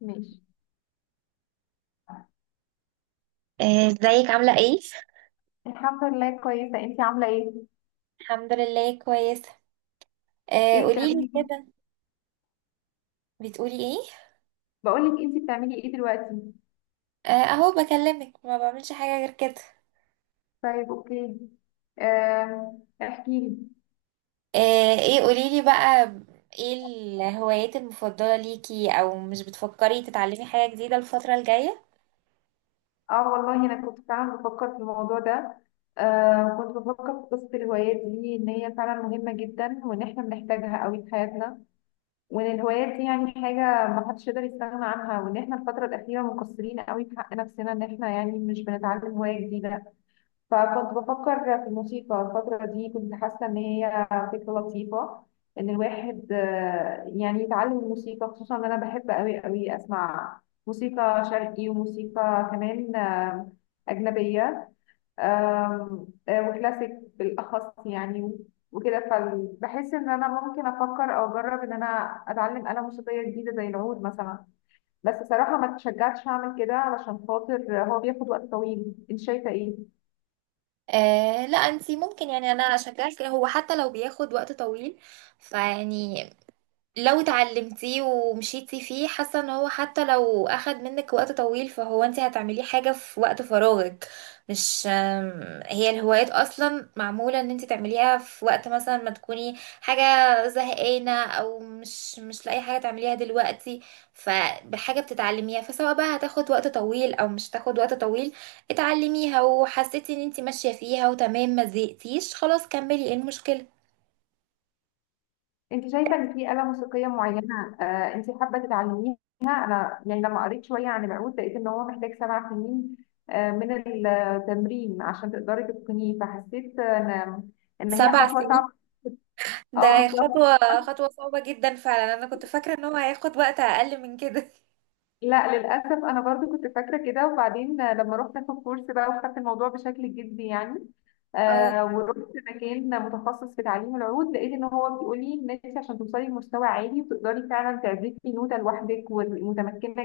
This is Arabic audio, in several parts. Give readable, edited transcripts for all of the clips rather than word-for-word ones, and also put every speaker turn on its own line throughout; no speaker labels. ماشي.
ازيك عاملة ايه؟
الحمد لله كويسة، انتي عاملة ايه؟
الحمد لله كويسة.
ايه
قوليلي
بتعملي ايه؟
كده. بتقولي ايه؟
بقولك انتي بتعملي ايه دلوقتي؟
اهو بكلمك، ما بعملش حاجة غير كده.
طيب اوكي. احكيلي.
ايه قوليلي بقى. ايه الهوايات المفضلة ليكي، او مش بتفكري تتعلمي حاجة جديدة الفترة الجاية؟
اه والله انا كنت فعلا بفكر في الموضوع ده. كنت بفكر في قصة الهوايات دي، ان هي فعلا مهمة جدا وان احنا بنحتاجها قوي في حياتنا، وان الهوايات دي يعني حاجة ما حدش يقدر يستغنى عنها، وان احنا الفترة الأخيرة مقصرين قوي في حق نفسنا ان احنا يعني مش بنتعلم هواية جديدة. فكنت بفكر في الموسيقى الفترة دي، كنت حاسة إن هي فكرة لطيفة، إن الواحد يعني يتعلم الموسيقى، خصوصا إن أنا بحب أوي أوي أسمع موسيقى شرقي وموسيقى كمان أجنبية. آم، آه، وكلاسيك بالأخص يعني، وكده. فبحس إن أنا ممكن أفكر أو أجرب إن أنا أتعلم آلة موسيقية جديدة زي العود مثلا. بس صراحة ما تشجعتش أعمل كده علشان خاطر هو بياخد وقت طويل. أنت شايفة إيه؟
لا انتي ممكن، يعني انا اشجعك هو حتى لو بياخد وقت طويل. فيعني لو اتعلمتيه ومشيتي فيه، حاسه ان هو حتى لو اخد منك وقت طويل فهو انت هتعمليه حاجه في وقت فراغك. مش أم، هي الهوايات اصلا معموله ان انت تعمليها في وقت مثلا ما تكوني حاجه زهقانه، او مش لاقي حاجه تعمليها دلوقتي. فبحاجه بتتعلميها، فسواء بقى هتاخد وقت طويل او مش هتاخد وقت طويل، اتعلميها وحسيتي ان انت ماشيه فيها وتمام، ما زهقتيش خلاص كملي ايه المشكله.
انت شايفه ان في آلة موسيقيه معينه آه انت حابه تتعلميها؟ انا يعني لما قريت شويه عن العود لقيت ان هو محتاج 7 سنين من التمرين عشان تقدري تتقنيه، فحسيت ان هي
سبع
خطوه
سنين
صعبه. اه،
ده خطوة صعبة جدا فعلا. انا كنت فاكرة ان هو هياخد وقت اقل من كده.
لا للأسف أنا برضو كنت فاكرة كده، وبعدين لما رحت أخد كورس بقى وخدت الموضوع بشكل جدي يعني،
اه،
ورحت مكان متخصص في تعليم العود، لقيت إن هو بيقول لي إن أنت عشان توصلي لمستوى عالي وتقدري فعلا تعزفي نوتة لوحدك ومتمكنة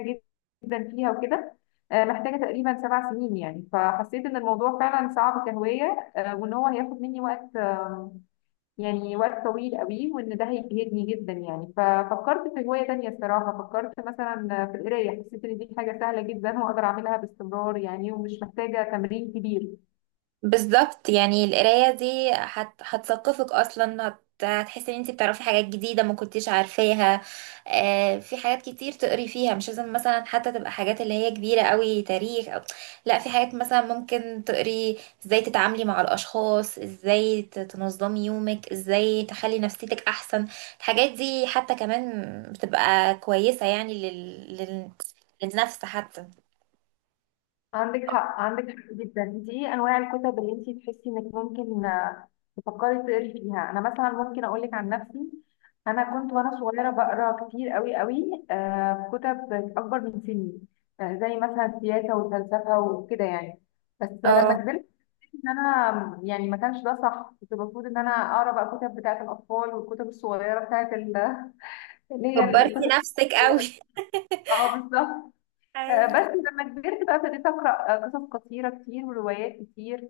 جدا فيها وكده، محتاجة تقريبا 7 سنين يعني. فحسيت إن الموضوع فعلا صعب كهواية، وإن هو هياخد مني وقت يعني وقت طويل قوي، وان ده هيجهدني جدا يعني. ففكرت في هواية تانية الصراحة، فكرت مثلا في القراية، حسيت ان دي حاجة سهلة جدا واقدر اعملها باستمرار يعني، ومش محتاجة تمرين كبير.
بالظبط. يعني القراية دي هتثقفك أصلا، هتحسي إن انتي بتعرفي حاجات جديدة ما كنتيش عارفاها. آه، في حاجات كتير تقري فيها، مش لازم مثلا حتى تبقى حاجات اللي هي كبيرة قوي، تاريخ أو... لا في حاجات مثلا ممكن تقري ازاي تتعاملي مع الأشخاص، ازاي تنظمي يومك، ازاي تخلي نفسيتك أحسن. الحاجات دي حتى كمان بتبقى كويسة، يعني للنفس حتى.
عندك حق، عندك حق جدا. دي ايه انواع الكتب اللي انت تحسي انك ممكن تفكري تقري فيها؟ انا مثلا ممكن اقول لك عن نفسي، انا كنت وانا صغيره بقرا كتير قوي قوي في كتب اكبر من سني، زي مثلا سياسه وفلسفه وكده يعني. بس لما
اه،
كبرت ان انا يعني ما كانش ده صح، كنت المفروض ان انا اقرا بقى الكتب بتاعه الاطفال والكتب الصغيره اللي هي
كبرتي
القصص.
نفسك قوي.
اه بالظبط.
أي.
بس لما كبرت بقى ابتديت اقرا قصص قصيره كتير وروايات كتير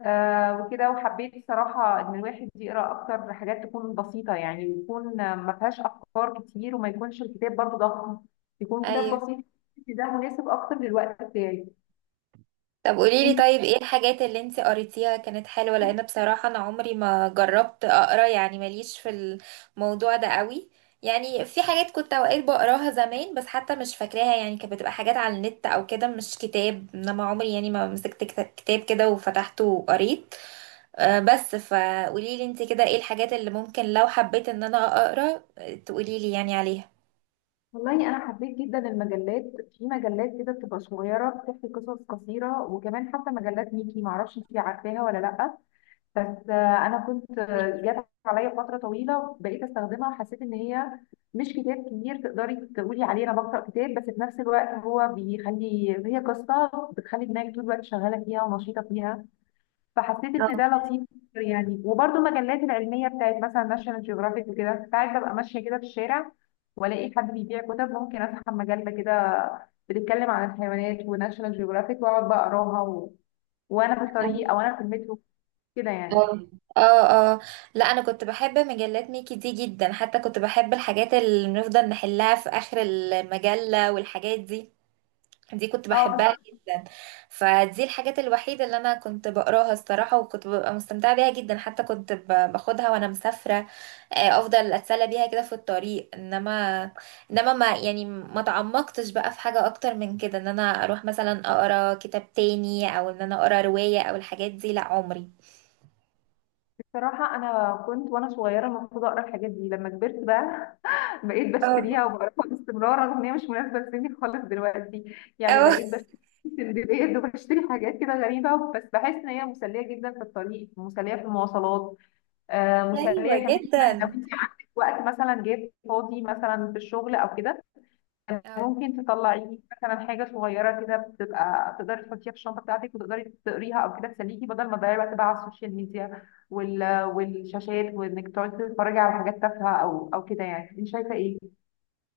وكده. وحبيت صراحه ان الواحد يقرا اكتر حاجات تكون بسيطه يعني، يكون ما فيهاش افكار كتير وما يكونش الكتاب برضه ضخم، يكون كتاب
ايوه.
بسيط. ده مناسب اكتر للوقت بتاعي.
طب قوليلي،
انت،
طيب ايه الحاجات اللي انت قريتيها كانت حلوة؟ لان بصراحة انا عمري ما جربت اقرا، يعني ماليش في الموضوع ده قوي. يعني في حاجات كنت اوقات بقراها زمان، بس حتى مش فاكراها، يعني كانت بتبقى حاجات على النت او كده، مش كتاب. انما عمري يعني ما مسكت كتاب كده وفتحته وقريت. بس فقوليلي انت كده ايه الحاجات اللي ممكن لو حبيت ان انا اقرا، تقوليلي يعني عليها.
والله انا حبيت جدا المجلات. في مجلات كده بتبقى صغيره بتحكي قصص قصيره، وكمان حتى مجلات ميكي، معرفش انتي عارفاها ولا لا، بس انا كنت جات عليا فتره طويله بقيت استخدمها. حسيت ان هي مش كتاب كبير تقدري تقولي عليه انا بقرا كتاب، بس في نفس الوقت هو بيخلي هي قصه بتخلي دماغك طول الوقت شغاله فيها ونشيطه فيها. فحسيت ان ده لطيف يعني. وبرده المجلات العلميه بتاعت مثلا ناشونال جيوغرافيك وكده، ساعات ببقى ماشيه كده في الشارع والاقي حد بيبيع كتب، ممكن اسحب مجله كده بتتكلم عن الحيوانات وناشونال جيوغرافيك واقعد بقى اقراها و... وانا في الطريق او انا في المترو، كده يعني.
اه، اه. لا انا كنت بحب مجلات ميكي دي جدا، حتى كنت بحب الحاجات اللي بنفضل نحلها في اخر المجلة والحاجات دي، دي كنت
اه
بحبها
بس
جدا. فدي الحاجات الوحيدة اللي انا كنت بقراها الصراحة، وكنت ببقى مستمتعة بيها جدا، حتى كنت باخدها وانا مسافرة. افضل اتسلى بيها كده في الطريق. انما ما يعني ما تعمقتش بقى في حاجة اكتر من كده، ان انا اروح مثلا اقرا كتاب تاني، او ان انا اقرا رواية او الحاجات دي، لا عمري.
بصراحه انا كنت وانا صغيره المفروض اقرا الحاجات دي لما كبرت بقى، بقيت باشتريها
اه،
وبعرفها باستمرار رغم ان هي مش مناسبه لسني خالص دلوقتي يعني.
اه.
بقيت بشتري سندباد وبشتري حاجات كده غريبه، بس بحس ان هي مسليه جدا في الطريق، مسليه في المواصلات،
ايوه
مسليه كمان لو
جدا.
انت عندك وقت مثلا جايب فاضي مثلا في الشغل او كده،
أو.
ممكن تطلعي مثلا حاجه صغيره كده بتبقى تقدري تحطيها في الشنطه بتاعتك وتقدري تقريها او كده، تسليكي بدل ما تضيعي وقت بقى على السوشيال ميديا والشاشات، وانك تقعدي تتفرجي على حاجات تافهه او كده يعني. انت شايفه ايه؟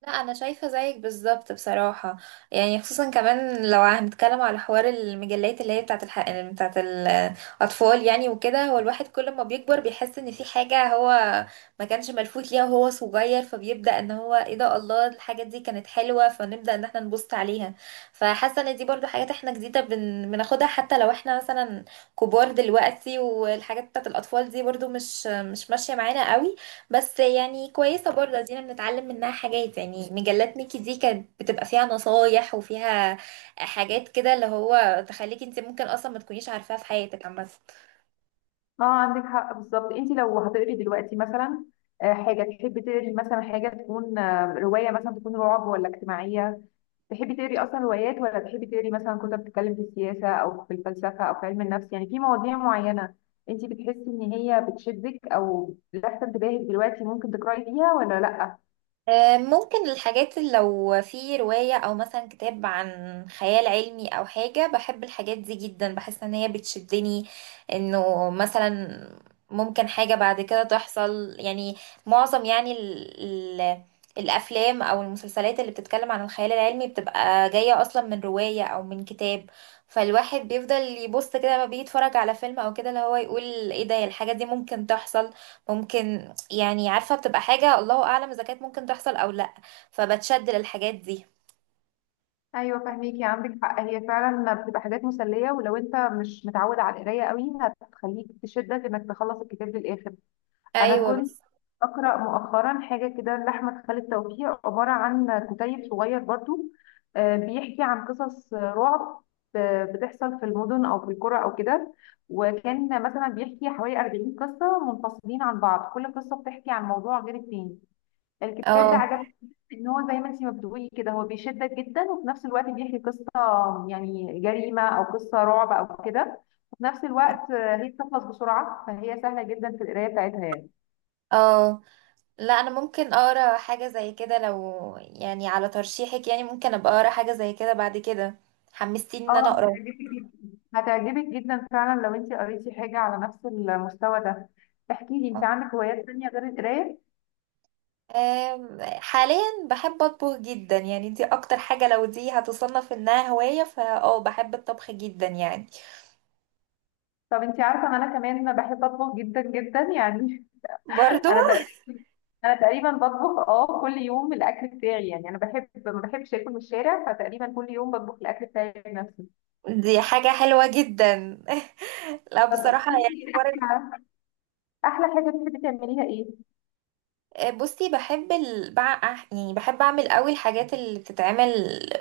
لا انا شايفه زيك بالظبط بصراحه. يعني خصوصا كمان لو هنتكلم على حوار المجلات اللي هي بتاعت بتاعت الاطفال، يعني وكده هو الواحد كل ما بيكبر بيحس ان في حاجه هو ما كانش ملفوت ليها وهو صغير، فبيبدا ان هو ايه ده، الله، الحاجه دي كانت حلوه، فنبدا ان احنا نبص عليها. فحاسه ان دي برضو حاجات احنا جديده بناخدها، حتى لو احنا مثلا كبار دلوقتي، والحاجات بتاعت الاطفال دي برضو مش ماشيه معانا قوي. بس يعني كويسة برضه، ادينا بنتعلم منها حاجات. يعني مجلات ميكي دي كانت بتبقى فيها نصايح، وفيها حاجات كده اللي هو تخليكي انت ممكن اصلا ما تكونيش عارفاها في حياتك عامة.
اه عندك حق بالظبط. انت لو هتقري دلوقتي مثلا حاجه تحبي تقري، مثلا حاجه تكون روايه، مثلا تكون رعب ولا اجتماعيه؟ تحبي تقري اصلا روايات ولا تحبي تقري مثلا كتب بتتكلم في السياسه او في الفلسفه او في علم النفس يعني في مواضيع معينه انت بتحسي ان هي بتشدك او لافته انتباهك دلوقتي ممكن تقراي فيها ولا لا؟
ممكن الحاجات اللي لو في رواية أو مثلا كتاب عن خيال علمي أو حاجة، بحب الحاجات دي جدا، بحس إن هي بتشدني. إنه مثلا ممكن حاجة بعد كده تحصل، يعني معظم يعني ال ال الأفلام أو المسلسلات اللي بتتكلم عن الخيال العلمي بتبقى جاية أصلا من رواية أو من كتاب. فالواحد بيفضل يبص كده لما بيتفرج على فيلم أو كده، اللي هو يقول إيه ده، الحاجة دي ممكن تحصل، ممكن، يعني عارفة بتبقى حاجة الله أعلم إذا كانت ممكن تحصل أو لأ. فبتشد للحاجات دي.
ايوه فاهميكي، عندك حق. هي فعلا بتبقى حاجات مسليه، ولو انت مش متعود على القرايه قوي هتخليك تشدك انك تخلص الكتاب للاخر. انا
أيوة
كنت
بس.
اقرا مؤخرا حاجه كده لاحمد خالد توفيق، عباره عن كتيب صغير برضو بيحكي عن قصص رعب بتحصل في المدن او في القرى او كده. وكان مثلا بيحكي حوالي 40 قصه منفصلين عن بعض، كل قصه بتحكي عن موضوع غير التاني. الكتاب ده
اه،
عجبني ان هو زي ما انت ما بتقولي كده، هو بيشدك جدا وفي نفس الوقت بيحكي قصه يعني جريمه او قصه رعب او كده، وفي نفس الوقت هي بتخلص بسرعه، فهي سهله جدا في القرايه بتاعتها يعني.
اه. لا أنا ممكن أقرأ حاجة زي كده لو، يعني على ترشيحك، يعني ممكن أبقى أقرأ حاجة زي كده بعد كده. حمستيني إن أنا
اه
أقرأ.
هتعجبك جدا، هتعجبك جدا فعلا لو انت قريتي حاجة على نفس المستوى ده. احكي لي، انت
آه.
عندك هوايات تانية غير القراية؟
حاليا بحب أطبخ جدا. يعني دي أكتر حاجة، لو دي هتصنف إنها هواية فا بحب الطبخ جدا يعني.
طب انت عارفة ان انا كمان بحب اطبخ جدا جدا يعني.
برضو.
انا تقريبا، انا تقريبا بطبخ اه كل يوم الاكل بتاعي يعني. انا بحب، ما بحبش اكل من الشارع، فتقريبا كل يوم بطبخ الاكل بتاعي بنفسي.
دي حاجة حلوة جدا. لا
طب
بصراحة
احكي
يعني
لي،
حوار.
احلى احلى حاجة بتحبي تعمليها ايه؟
بصي بحب يعني بحب اعمل قوي الحاجات اللي بتتعمل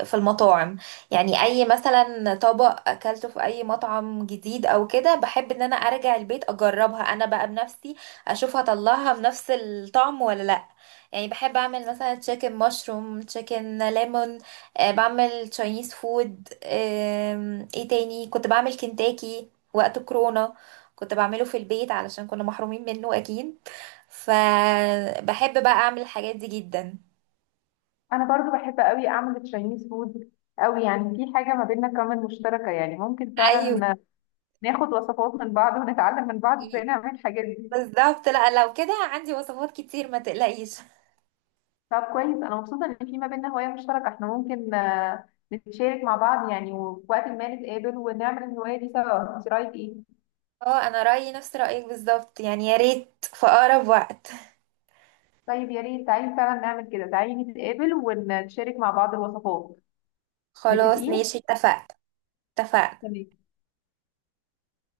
في المطاعم. يعني اي مثلا طبق اكلته في اي مطعم جديد او كده، بحب ان انا ارجع البيت اجربها انا بقى بنفسي، اشوف هطلعها بنفس الطعم ولا لا. يعني بحب اعمل مثلا تشيكن مشروم، تشيكن ليمون. بعمل تشاينيز فود. ايه تاني، كنت بعمل كنتاكي وقت كورونا، كنت بعمله في البيت علشان كنا محرومين منه اكيد. فبحب بقى اعمل الحاجات دي جدا.
انا برضو بحب قوي اعمل تشاينيز فود قوي يعني. في حاجة ما بيننا كمان مشتركة يعني، ممكن
ايوه
فعلا ناخد وصفات من بعض ونتعلم من بعض ازاي نعمل الحاجات دي.
بالظبط. لا لو كده عندي وصفات كتير ما تقلقيش.
طب كويس، انا مبسوطه ان في ما بيننا هوايه مشتركه، احنا ممكن نتشارك مع بعض يعني، وفي وقت ما نتقابل ونعمل الهوايه دي سوا. انت رايك ايه؟
اه، انا رأيي نفس رأيك بالظبط، يعني يا ريت في اقرب وقت.
طيب يا ريت، تعالي فعلا نعمل كده، تعالي نتقابل ونتشارك مع بعض الوصفات.
خلاص
متفقين.
ماشي، اتفقت. اتفقت.
تمام.